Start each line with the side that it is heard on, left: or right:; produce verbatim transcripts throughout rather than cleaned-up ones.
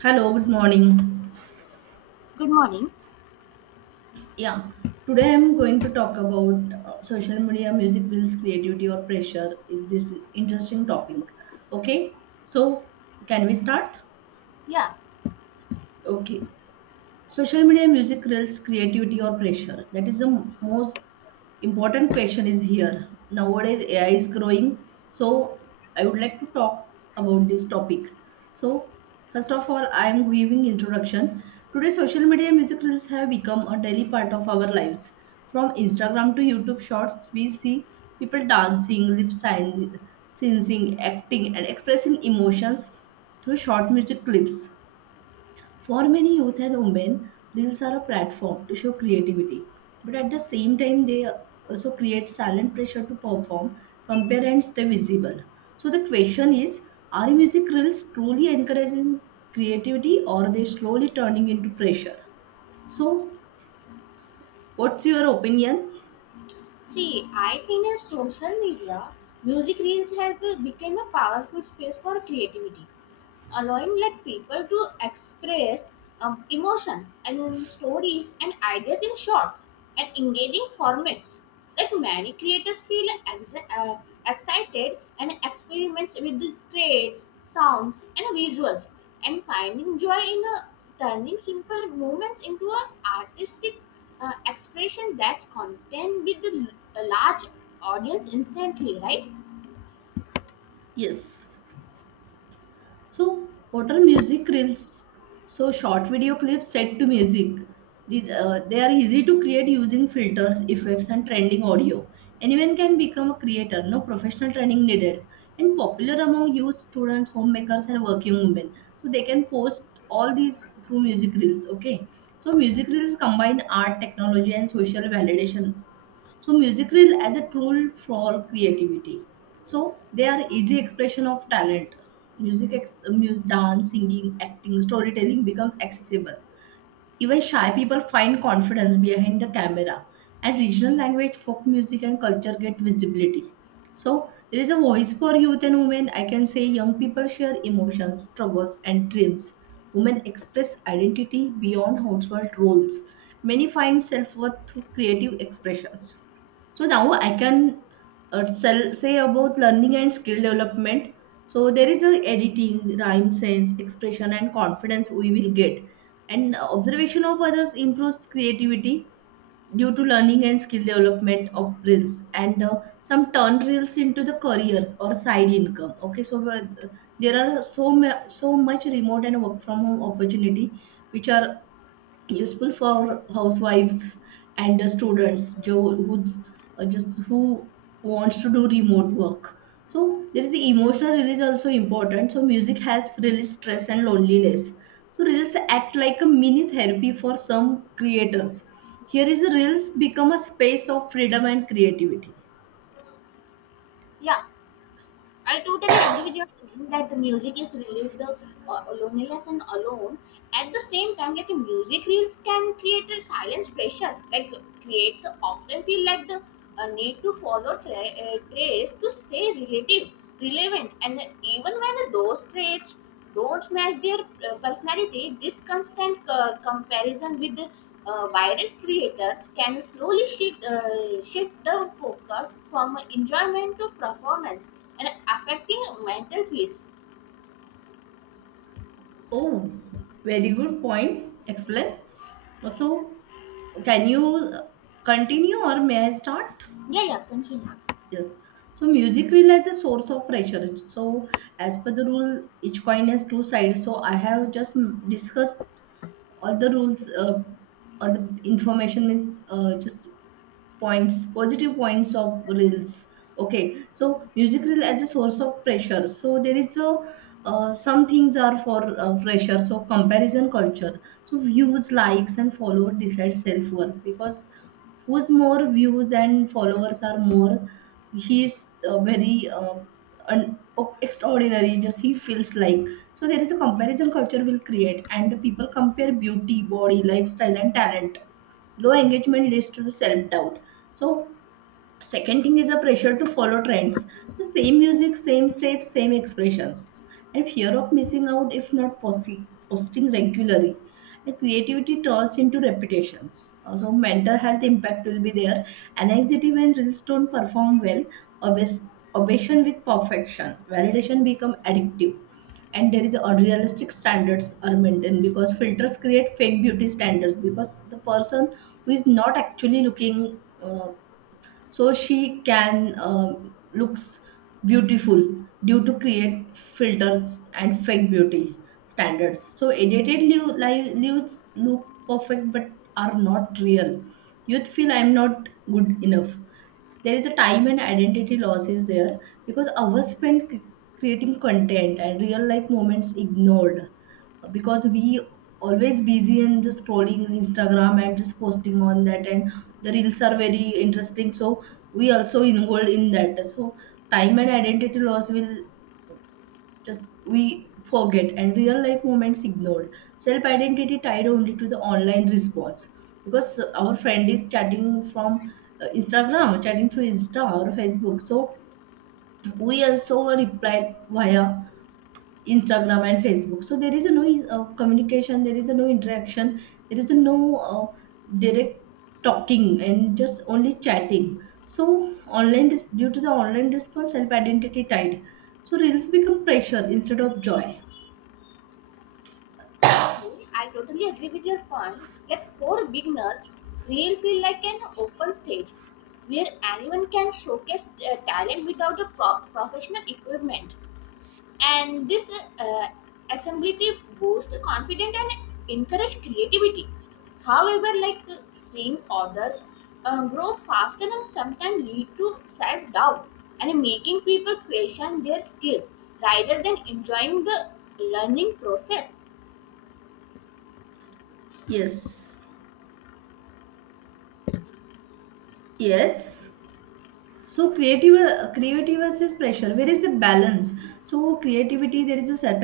right: Hello, good morning.
left: Good morning.
right: Yeah, today I'm going to talk about uh, social media, music reels, creativity or pressure. This interesting topic. Okay, so can we start?
left: Yeah.
right: Okay, social media music reels creativity or pressure, that is the m- most important question is here. Nowadays A I is growing, so I would like to talk about this topic. So first of all, I am giving introduction. Today social media music reels have become a daily part of our lives. From Instagram to YouTube shorts, we see people dancing, lip syn- syncing, acting and expressing emotions through short music clips. For many youth and women, reels are a platform to show creativity, but at the same time, they also create silent pressure to perform, compare, and stay visible. So the question is: are music reels truly encouraging creativity, or are they slowly turning into pressure? So, what's your opinion?
left: See, I think that social media, music reels has be- become a powerful space for creativity, allowing like people to express um, emotion and stories and ideas in short and engaging formats. Like many creators feel ex- uh, excited and experiments with the traits sounds and visuals, and finding joy in uh, turning simple movements into a artistic uh, expression that's content with the l- a large audience instantly, right?
right: Yes. So, what are music reels? So, short video clips set to music. These, uh, they are easy to create using filters, effects, and trending audio. Anyone can become a creator, no professional training needed. And popular among youth, students, homemakers, and working women. So, they can post all these through music reels, okay? So, music reels combine art, technology, and social validation, so music reel as a tool for creativity. So they are easy expression of talent. Music, ex- uh, mu- dance, singing, acting, storytelling become accessible. Even shy people find confidence behind the camera. And regional language, folk music, and culture get visibility. So there is a voice for youth and women. I can say young people share emotions, struggles, and dreams. Women express identity beyond household roles. Many find self worth through creative expressions. So now I can uh, sell, say about learning and skill development. So there is a editing, rhyme sense, expression, and confidence we will get. And uh, observation of others improves creativity due to learning and skill development of reels. And uh, some turn reels into the careers or side income, okay? So uh, there are so ma- so much remote and work from home opportunity, which are useful for housewives and the students jo- who's uh, just who wants to do remote work. So there is the emotional release also important. So music helps release stress and loneliness. So reels act like a mini therapy for some creators. Here is the reels become a space of freedom and creativity.
left: Yeah, I totally agree with your point that the music is relieve the uh, loneliness and alone. At the same time, like the music reels can create a silence pressure, like creates often feel like the uh, need to follow tra- uh, trace to stay relative, relevant, and even when those traits don't match their uh, personality, this constant uh, comparison with uh, viral creators can slowly shift, uh, shift the focus from enjoyment to performance, and affecting mental peace.
right: Oh, very good point explain. So can you uh, continue or may I start?
left: Yeah, yeah, continue.
right: Yes. So music reel as a source of pressure. So as per the rule, each coin has two sides. So I have just mm, discussed all the rules, uh, all the information means, uh, just points, positive points of reels, okay? So music reel as a source of pressure. So there is a uh, some things are for uh, pressure. So comparison culture, so views, likes and follower decide self worth, because who's more views and followers are more, he's uh, very uh, un- extraordinary, just he feels like. So there is a comparison culture will create, and people compare beauty, body, lifestyle and talent. Low engagement leads to the self doubt. So second thing is a pressure to follow trends. So same music, same steps, same expressions, and fear of missing out if not posi- posting regularly. And creativity turns into repetitions. Also mental health impact will be there, anxiety when reels don't perform well, obs- obsession with perfection, validation become addictive. And there is unrealistic standards are maintained, because filters create fake beauty standards, because the person who is not actually looking, uh, so she can uh, looks beautiful due to create filters and fake beauty standards. So edited live lives look perfect but are not real. Youth feel I'm not good enough. There is a time and identity loss is there, because hours spent c- creating content, and real life moments ignored, because we always busy and just scrolling Instagram and just posting on that. And the reels are very interesting, so we also involved in that. So time and identity loss will, just we forget, and real life moments ignored. Self identity tied only to the online response, because our friend is chatting from uh, Instagram, chatting through Insta or Facebook. So we also replied via Instagram and Facebook. So there is a no uh, communication, there is a no interaction, there is a no uh, direct talking and just only chatting. So online dis- due to the online response, self identity tied. So reels become pressure instead of joy.
left: Okay, I totally agree with your point that for beginners, real feel like an open stage where anyone can showcase their talent without a pro- professional equipment, and this uh, assemblative boosts confidence and encourage creativity. However, like uh, seeing others uh, grow faster and sometimes lead to self-doubt and making people question their skills rather than enjoying the learning process,
right: Yes. Yes. So creative uh, creativity versus pressure. Where is the balance? So creativity, there is a self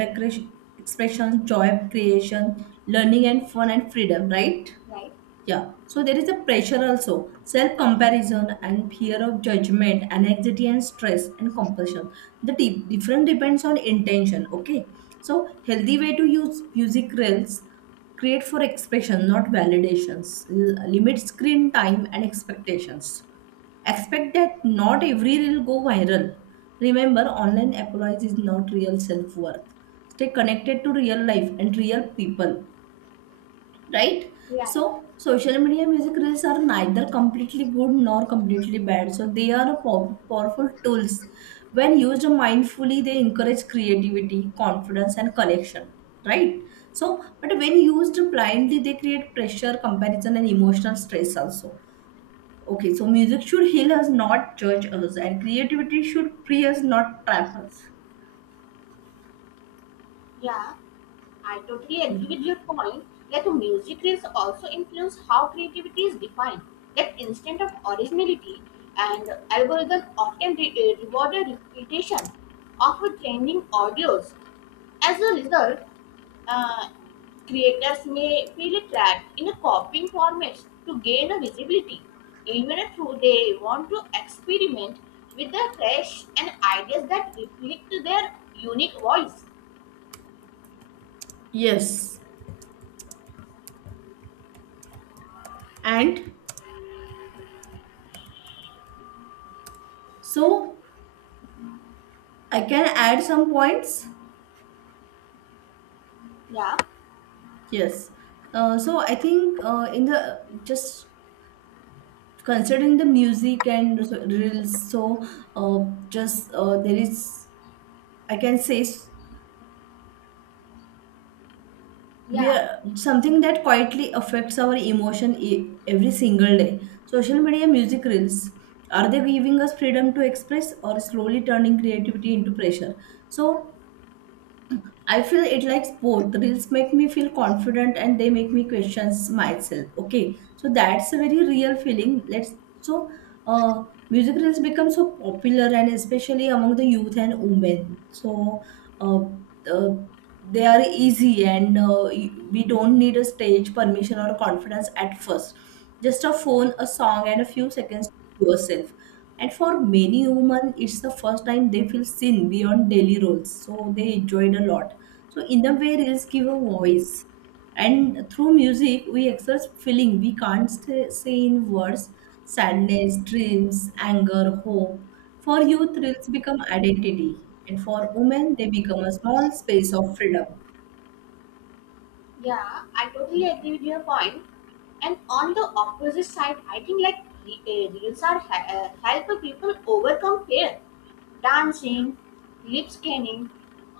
right: expression, joy creation, learning and fun and freedom, right?
left: right?
right: Yeah, so there is a pressure also, self comparison and fear of judgment, anxiety and stress and compulsion. The di- different depends on intention. Okay, so healthy way to use music reels, create for expression, not validations. L- limit screen time and expectations. Expect that not every reel go viral. Remember, online apologies is not real self worth. Stay connected to real life and real people, right?
left: We
right: So
left: are.
right: social media music reels are neither completely good nor completely bad. So they are pow- powerful tools. When used mindfully, they encourage creativity, confidence and connection, right? So but when used blindly, they create pressure, comparison and emotional stress also. Okay, so music should heal us, not judge us, and creativity should free us, not trap us.
left: Yeah, I totally
right: Yeah.
left: agree with your point. That music is also influence how creativity is defined. That instinct of originality and algorithm often re- eh, reward a repetition of a trending audios. As a result, uh, creators may feel trapped in a copying formats to gain a visibility, even if they want to experiment with the fresh and ideas that reflect their unique voice.
right: Yes, and so I can add some points.
left: Yeah.
right: Yes. Uh, so I think, uh, in the just considering the music and so- reels, so uh, just uh, there is, I can say, s-
left: Yeah,
right: we are something that quietly affects our emotion e- every single day. Social media music reels, are they giving us freedom to express or slowly turning creativity into pressure? So I feel it likes both. The reels make me feel confident, and they make me questions myself. Okay, so that's a very real feeling. Let's, so uh, music reels become so popular and especially among the youth and women. So uh, uh, they are easy, and uh, we don't need a stage permission or confidence at first, just a phone, a song and a few seconds to yourself. And for many women, it's the first time they feel seen beyond daily roles, so they enjoyed a lot. So in the way reels give a voice, and through music we express feeling we can't stay, say in words: sadness, dreams, anger, hope. For youth, thrills become identity, and for women, they become a small space of freedom.
left: yeah, I totally agree with your point. And on the opposite side, I think like re- uh, reels are he- uh, help people overcome fear. Dancing, lip scanning,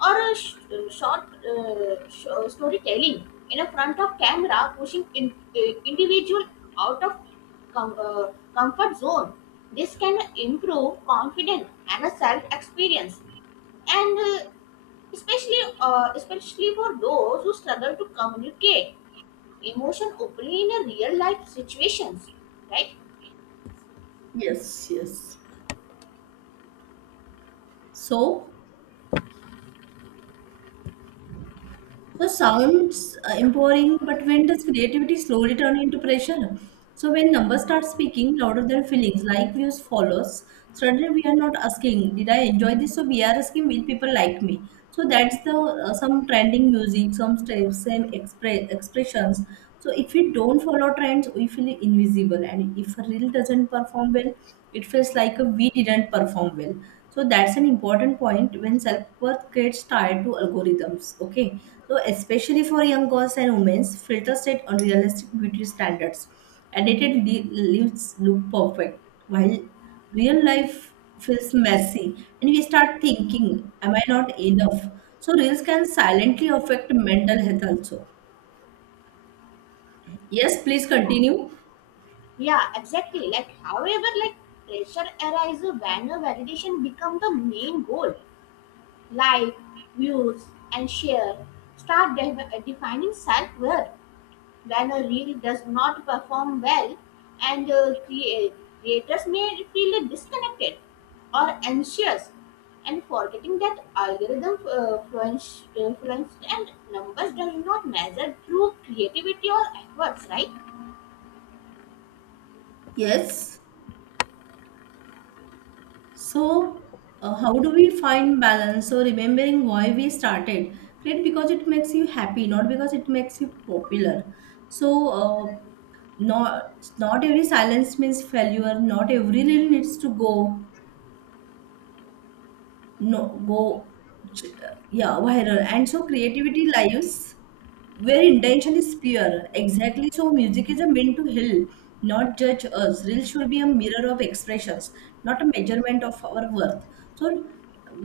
left: or a sh- uh, short uh, sh- uh, storytelling in a front of camera, pushing in- uh, individual out of com- uh, comfort zone. This can improve confidence and a self experience. And uh, especially uh, especially for those who struggle to communicate emotion openly in a real life situations, right?
right: Yes, yes. So, so sounds uh, empowering, but when does creativity slowly turn into pressure? So when numbers start speaking louder than feelings, like views, follows, suddenly we are not asking, did I enjoy this? So we are asking, will people like me? So that's the, uh, some trending music, some steps, same expre- expressions. So if we don't follow trends, we feel invisible, and if a reel doesn't perform well, it feels like we didn't perform well. So that's an important point, when self worth gets tied to algorithms. Okay, so especially for young girls and women, filters set unrealistic beauty standards. Edited li- lips look perfect, while real life feels messy, and we start thinking, "Am I not enough?" So reels can silently affect mental health also. Yes, please continue.
left: Yeah, exactly. Like however, like pressure arises when a validation become the main goal, like views and share start de- defining self-worth. When a reel does not perform well, and uh, crea- creators may feel disconnected or anxious, and forgetting that algorithm uh, fluence- influence and numbers does not measure true creativity or efforts, right?
right: Yes. So, uh, how do we find balance? So, remembering why we started, create because it makes you happy, not because it makes you popular. So, uh, not not every silence means failure. Not every reel needs to go, no, go, ch- yeah, viral. And so creativity lives where intention is pure, exactly. So music is a meant to heal, not judge us. Real should be a mirror of expressions, not a measurement of our worth. So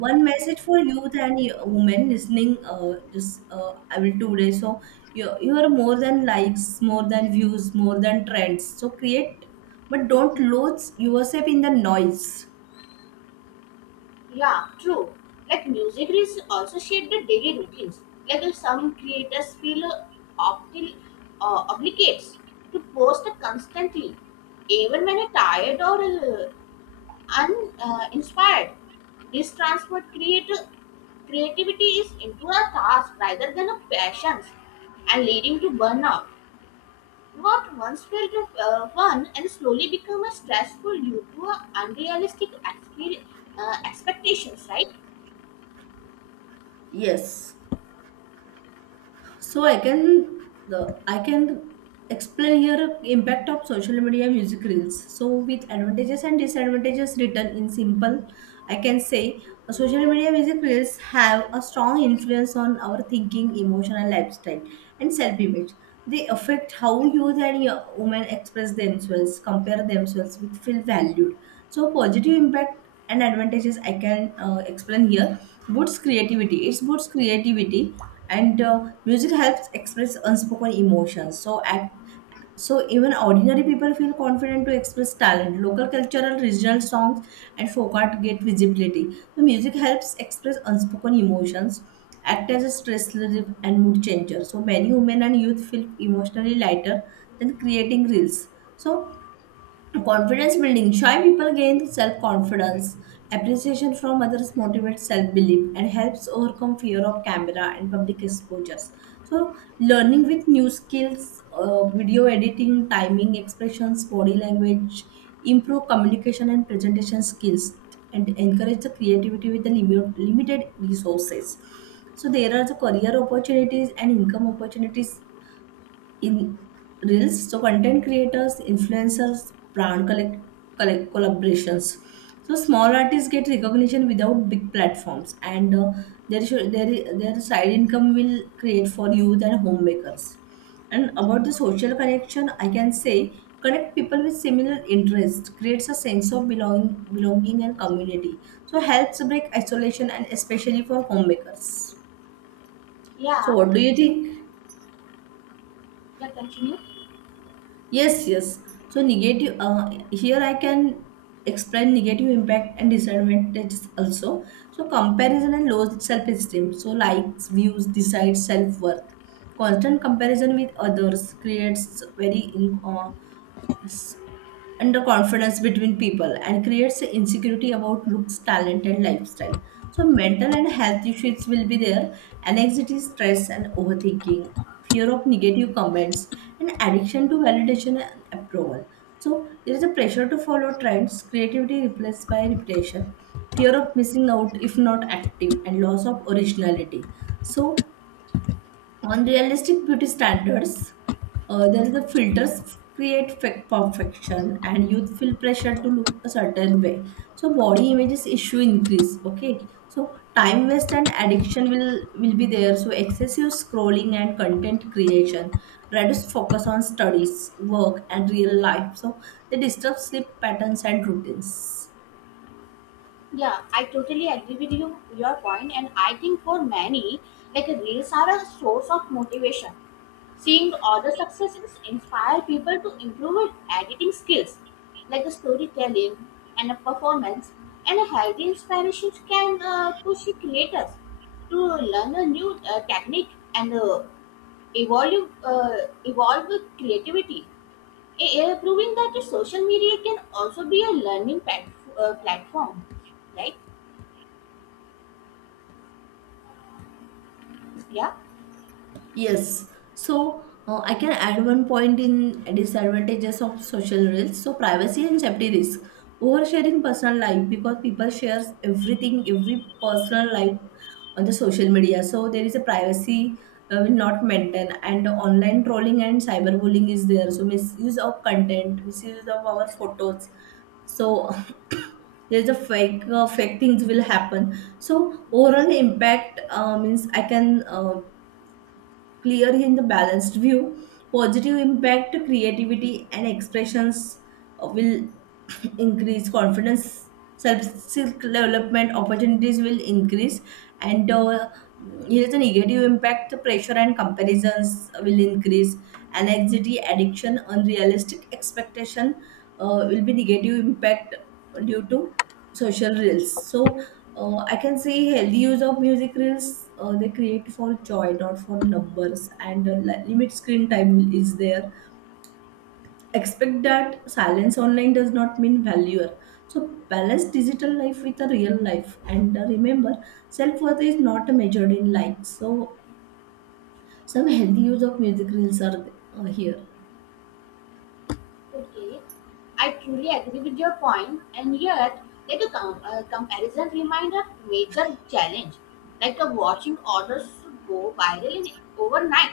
right: one message for youth and y- women listening, uh, just uh, I will today, so you, you are more than likes, more than views, more than trends. So create, but don't lose yourself in the noise.
left: Yeah, true. Like music is also shape the daily routines. Like uh, some creators feel uh, obli- uh, obligates to post constantly even when you tired or uh, uninspired. Uh, inspired. This transferred creati- creativity is into a task rather than a passion, and leading to burnout. What once felt uh, fun and slowly become a stressful due to a unrealistic exper- uh, expectations, right?
right: Yes. So I can, the I can explain here impact of social media music reels. So with advantages and disadvantages written in simple, I can say, uh, social media music reels have a strong influence on our thinking, emotion, and lifestyle and self-image. They affect how youth and yo- women express themselves, compare themselves with feel valued. So positive impact and advantages I can uh, explain here. Boosts creativity. It boosts creativity, and uh, music helps express unspoken emotions. So at, so even ordinary people feel confident to express talent. Local cultural, regional songs, and folk art get visibility. So music helps express unspoken emotions. Act as a stress relief and mood changer. So many women and youth feel emotionally lighter than creating reels. So confidence building. Shy people gain self confidence. Appreciation from others motivates self belief and helps overcome fear of camera and public exposures. So, learning with new skills, uh, video editing, timing, expressions, body language, improve communication and presentation skills, and encourage the creativity with the limit, limited resources. So, there are the career opportunities and income opportunities in reels. So content creators, influencers, brand collect, collect collaborations. So small artists get recognition without big platforms, and uh, their, should- their their side income will create for youth and homemakers. And about the social connection, I can say connect people with similar interests creates a sense of belonging belonging and community, so helps break isolation and especially for homemakers. So
left: Yeah,
right: what do you think?
left: yeah, continue.
right: Yes, yes. So negative. Uh, here I can explain negative impact and disadvantages also. So comparison and low self-esteem. So likes, views decide self-worth. Constant comparison with others creates very in, uh, underconfidence between people and creates insecurity about looks, talent, and lifestyle. So, mental and health issues will be there, anxiety, stress, and overthinking, fear of negative comments, and addiction to validation and approval. So, there is a pressure to follow trends, creativity replaced by repetition, fear of missing out if not active, and loss of originality. So, on realistic beauty standards, uh, there is the filters create fake perfection, and youth feel pressure to look a certain way. So body images issue increase. Okay, so time waste and addiction will will be there. So excessive scrolling and content creation reduce focus on studies, work, and real life. So they disturb sleep patterns and routines.
left: Yeah, I totally agree with you, your point, and I think for many, like reels are a source of motivation. Seeing other successes inspire people to improve at editing skills, like a storytelling and a performance, and a healthy inspiration can uh, push the creators to learn a new uh, technique and uh, evolve, uh, evolve with creativity, eh, eh, proving that the social media can also be a learning pat- uh, platform, right? Yeah.
right: Yes. So uh, I can add one point in disadvantages of social reels. So privacy and safety risk. Oversharing personal life because people shares everything, every personal life on the social media. So there is a privacy uh, will not maintain, and online trolling and cyberbullying is there. So misuse of content, misuse of our photos. So there's a fake uh, fake things will happen. So overall impact, uh, means I can, uh, clear in the balanced view. Positive impact creativity and expressions uh, will increase confidence. Self development opportunities will increase, and uh, here's a negative impact. Pressure and comparisons will increase, anxiety, addiction, unrealistic expectation, uh, will be negative impact due to social reels. So uh, I can see healthy use of music reels. Uh, they create for joy, not for numbers, and uh, li- limit screen time is there. Expect that silence online does not mean failure. So balance digital life with a real life, and uh, remember, self worth is not measured in likes. So some healthy use of music reels are uh, here.
left: Okay, I truly agree with your point, and yet, like a, com- a comparison reminds a major challenge, like a watching orders go viral in overnight,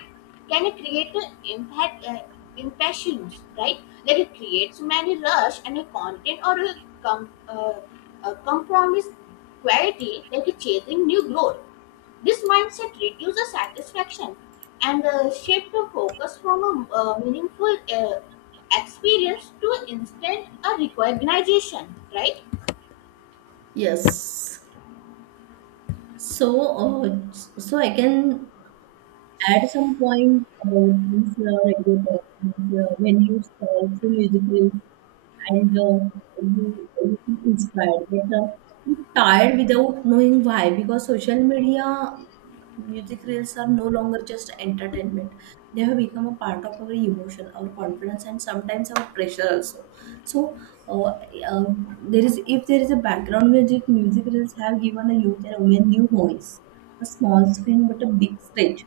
left: can it create an impact, uh, impressions, right? That it creates many rush and a content or a, com- uh, a compromise quality, like a chasing new growth. This mindset reduces satisfaction and uh, shift to focus from a uh, meaningful uh, experience to instant a recognition, right?
right: Yes. So, uh, so I can, at some point, uh, these uh, radio talk, uh, when you scroll through music reels and uh, you, you feel inspired, but uh, you're tired without knowing why, because social media music reels are no longer just entertainment. They have become a part of our emotion, our confidence, and sometimes our pressure also. So uh, uh, there is if there is a background music, music reels have given a youth and women new voice, a small screen but a big stage.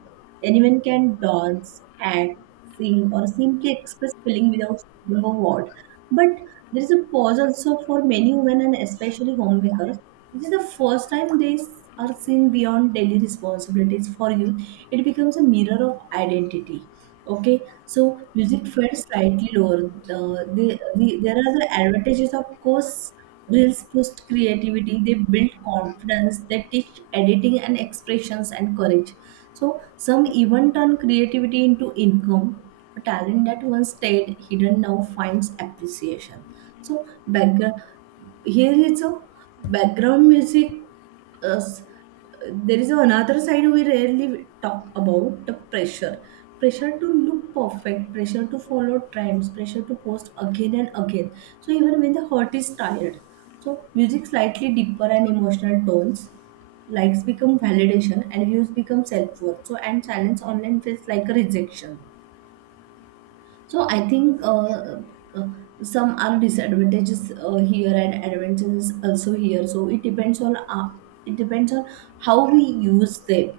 right: Anyone can dance, act, sing, or simply express feeling without speaking a word. But there is a pause also for many women and especially homemakers. This is the first time days are seen beyond daily responsibilities for youth. It becomes a mirror of identity. Okay, so music felt slightly lower. The, the, the, there are the advantages, of course. Reels boost creativity, they build confidence, they teach editing and expressions and courage. So, some even turn creativity into income. A talent that once stayed hidden now finds appreciation. So background, here is a background music. Uh, s- there is another side we rarely talk about: the pressure. Pressure to look perfect, pressure to follow trends, pressure to post again and again. So even when the heart is tired. So music slightly deeper and emotional tones, likes become validation and views become self-worth. So, and silence online feels like a rejection. So I think uh, uh, some are disadvantages uh, here and advantages also here. So it depends on, uh, it depends on how we use them.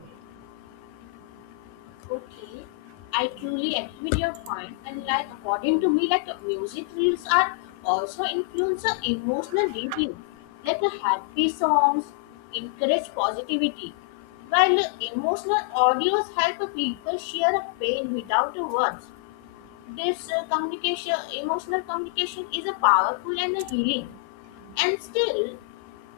left: Okay, I truly agree with your point, and like according to me, like music reels are also influence the emotional deeply. Like the happy songs encourage positivity, while emotional audios help people share a pain without the words. This uh, communication emotional communication is a powerful and a healing, and still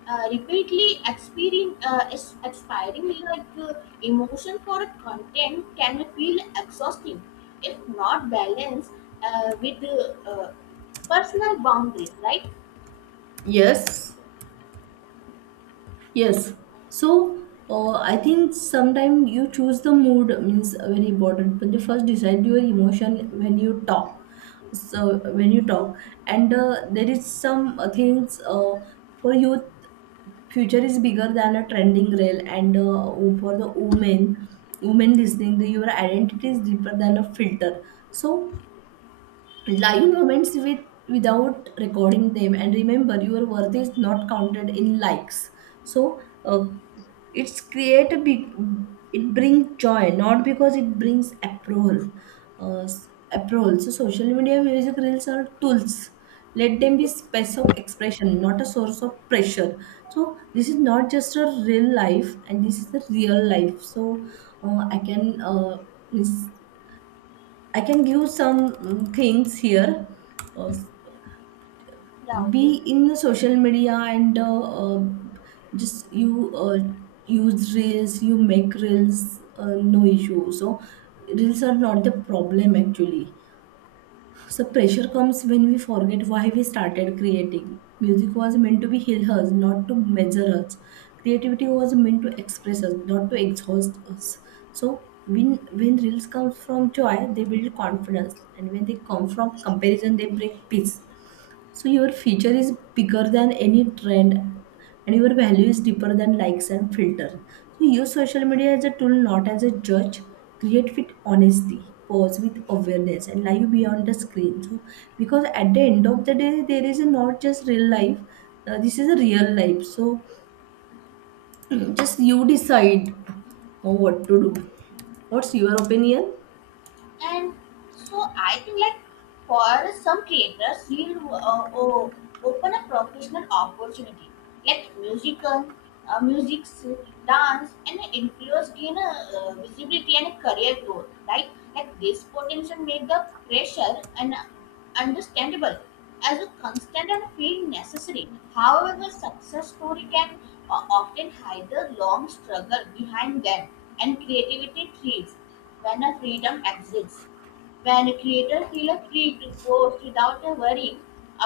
left: uh, repeatedly experiencing uh, is expiring, like uh, emotion for a content can feel exhausting if not balanced uh, with uh, uh, personal boundaries, right?
right: Yes. Yes. So uh, I think sometimes you choose the mood means very important. But you first decide your emotion when you talk. So when you talk, and uh, there is some uh, things uh, for youth. Future is bigger than a trending reel, and uh, for the women, women listening, the, your identity is deeper than a filter. So live moments with, without recording them, and remember your worth is not counted in likes. So uh, it's create a big, it brings joy, not because it brings approval. Uh, s- approval. So social media music reels are tools. Let them be space of expression, not a source of pressure. So this is not just a real life, and this is a real life. So uh, i can uh, I can give some mm, things here. Uh,
left: Yeah, okay.
right: be in social media, and uh, uh, just you uh, use reels, you make reels, uh, no issue. So reels are not the problem actually. So pressure comes when we forget why we started creating. Music was meant to be heal us, not to measure us. Creativity was meant to express us, not to exhaust us. So when when reels come from joy, they build confidence, and when they come from comparison, they break peace. So your future is bigger than any trend, and your value is deeper than likes and filters. So use social media as a tool, not as a judge. Create with honesty, pause with awareness, and live beyond the screen. So because at the end of the day, there is a not just real life. Uh, this is a real life. So just you decide uh, what to do. What's your opinion?
left: And so I think like for some creators, he'll uh, o- open a professional opportunity, like musical, uh, music, dance, and influence gain a uh, visibility and a career growth, right? Like this potential make the pressure and understandable as a constant and feel necessary. However, the success story can uh, often hide the long struggle behind them, and creativity thrives when a freedom exists, when creators feel free to post without worrying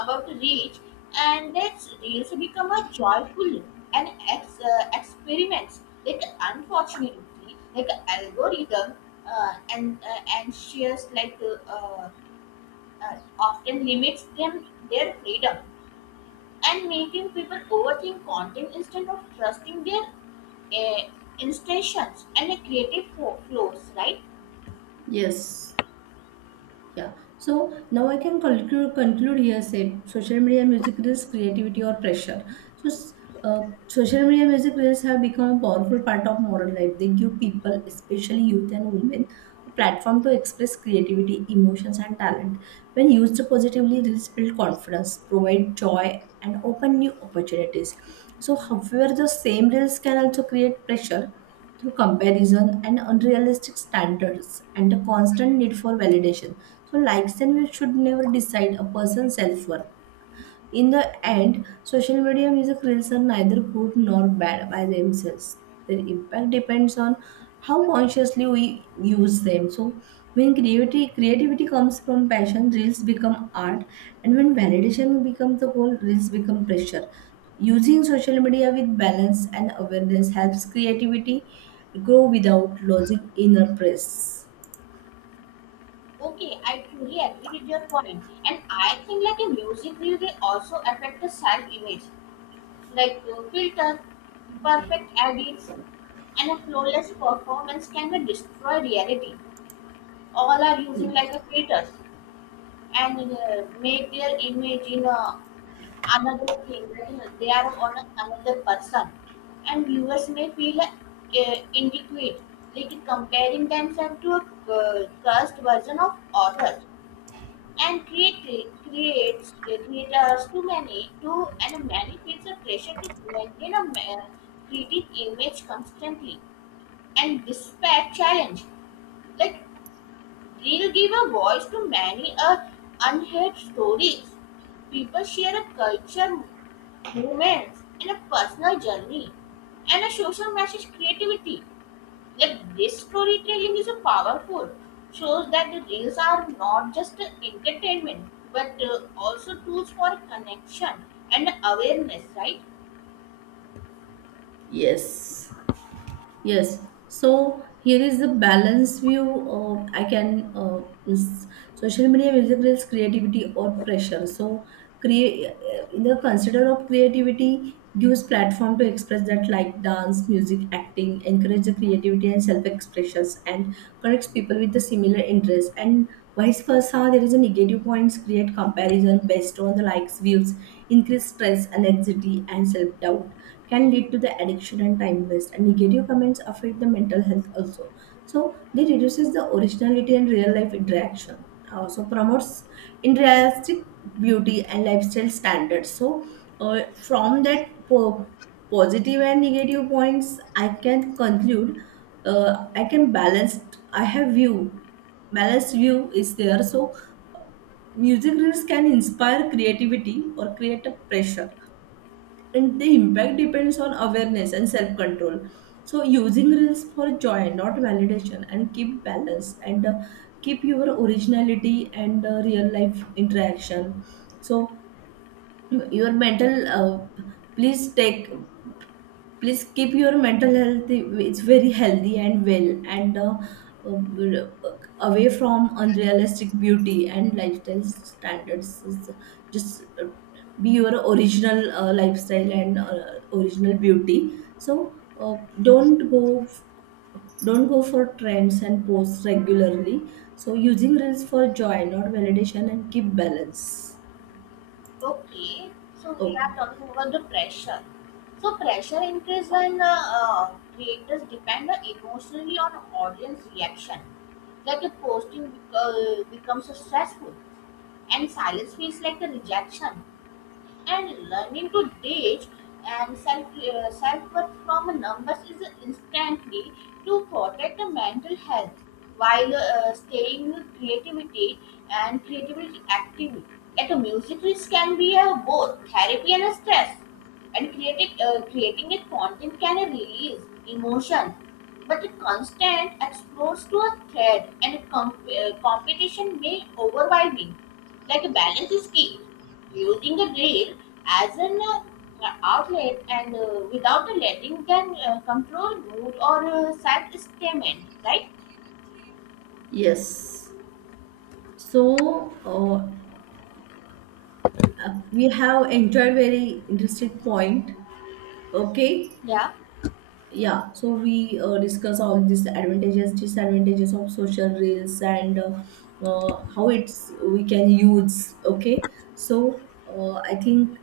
left: about reach, and that's reels become a joyful and ex- uh, experiments. Like unfortunately, like algorithm uh, and uh, anxious, like uh, uh, uh, often limits them their freedom and making people overthink content instead of trusting their uh, instructions and creative fo- flows, right?
right: Yes, yeah. So now I can conclude conclude here. Say social media music reels, creativity or pressure. So s- uh, social media music reels have become a powerful part of modern life. They give people, especially youth and women, a platform to express creativity, emotions, and talent. When used positively, reels build confidence, provide joy, and open new opportunities. So, however, the same reels can also create pressure through comparison and unrealistic standards and a constant need for validation. So, likes and views should never decide a person's self worth. In the end, social media music reels are neither good nor bad by themselves. Their impact depends on how consciously we use them. So, when creativity creativity comes from passion, reels become art, and when validation becomes the goal, reels become pressure. Using social media with balance and awareness helps creativity grow without losing inner press.
left: Okay, I truly agree with your point, and I think like a music reel they also affect the self-image. Like uh, filter, perfect edits, and a flawless performance can be destroy reality. All are using like a creators and uh, make their image in uh, another thing. That is, they are on a- another person, and viewers may feel uh, inadequate, like comparing themselves to a uh, cursed version of others, and create creates creators too many too, and many feels a pressure to maintain a ma- creative image constantly, and despite challenge, like they'll give a voice to many uh, unheard stories. People share a culture, movements, and a personal journey, and a social message creativity. Yet this storytelling is a powerful. Shows that the reels are not just a entertainment, but uh, also tools for connection and awareness, right?
right: Yes. Yes. So here is the balance view. Of, I can uh, is- Social media music, creativity or pressure. So create in the consider of creativity gives platform to express that like dance, music, acting, encourage the creativity and self expressions, and connects people with the similar interests. And vice versa, there is a negative points: create comparison based on the likes, views, increase stress, anxiety, and self doubt, can lead to the addiction and time waste. And negative comments affect the mental health also. So they reduces the originality and real life interaction. Also promotes unrealistic beauty and lifestyle standards. So uh, from that po- positive and negative points, I can conclude, uh, I can balance. I have view Balanced view is there. So uh, music reels can inspire creativity or create a pressure, and the impact depends on awareness and self-control. So using reels for joy, not validation, and keep balance, and uh, keep your originality and uh, real life interaction. So your mental, uh, please take please keep your mental health. It's very healthy and well, and uh, uh, away from unrealistic beauty and lifestyle standards. Just uh, be your original uh, lifestyle and uh, original beauty. So uh, don't go don't go for trends and posts regularly. So using reels for joy, not validation, and keep balance.
left: Okay, so we
right: Okay,
left: are talking about the pressure. So pressure increases when uh, uh, creators depend emotionally on audience reaction. Like a posting bec- uh, becomes stressful and silence feels like a rejection. And learning to ditch and self uh, self worth from numbers is instantly to protect the mental health while uh, staying with creativity and creativity active. At a music risk can be uh, both therapy and a stress, and creating uh, creating a content can release emotion. But a constant exposure to a threat and comp- uh, competition may overwhelming, like a balance is key. Using the grill as an uh, outlet and uh, without the letting can uh, control mood or uh, sad statement, right?
right: yes. So uh, uh, we have entered very interesting point. Okay,
left: Yeah.
right: yeah. So we uh, discuss all these advantages, disadvantages of social reels, and uh, uh, how it's we can use. Okay. So uh, I think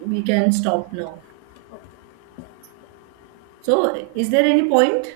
right: we can stop now. So is there any point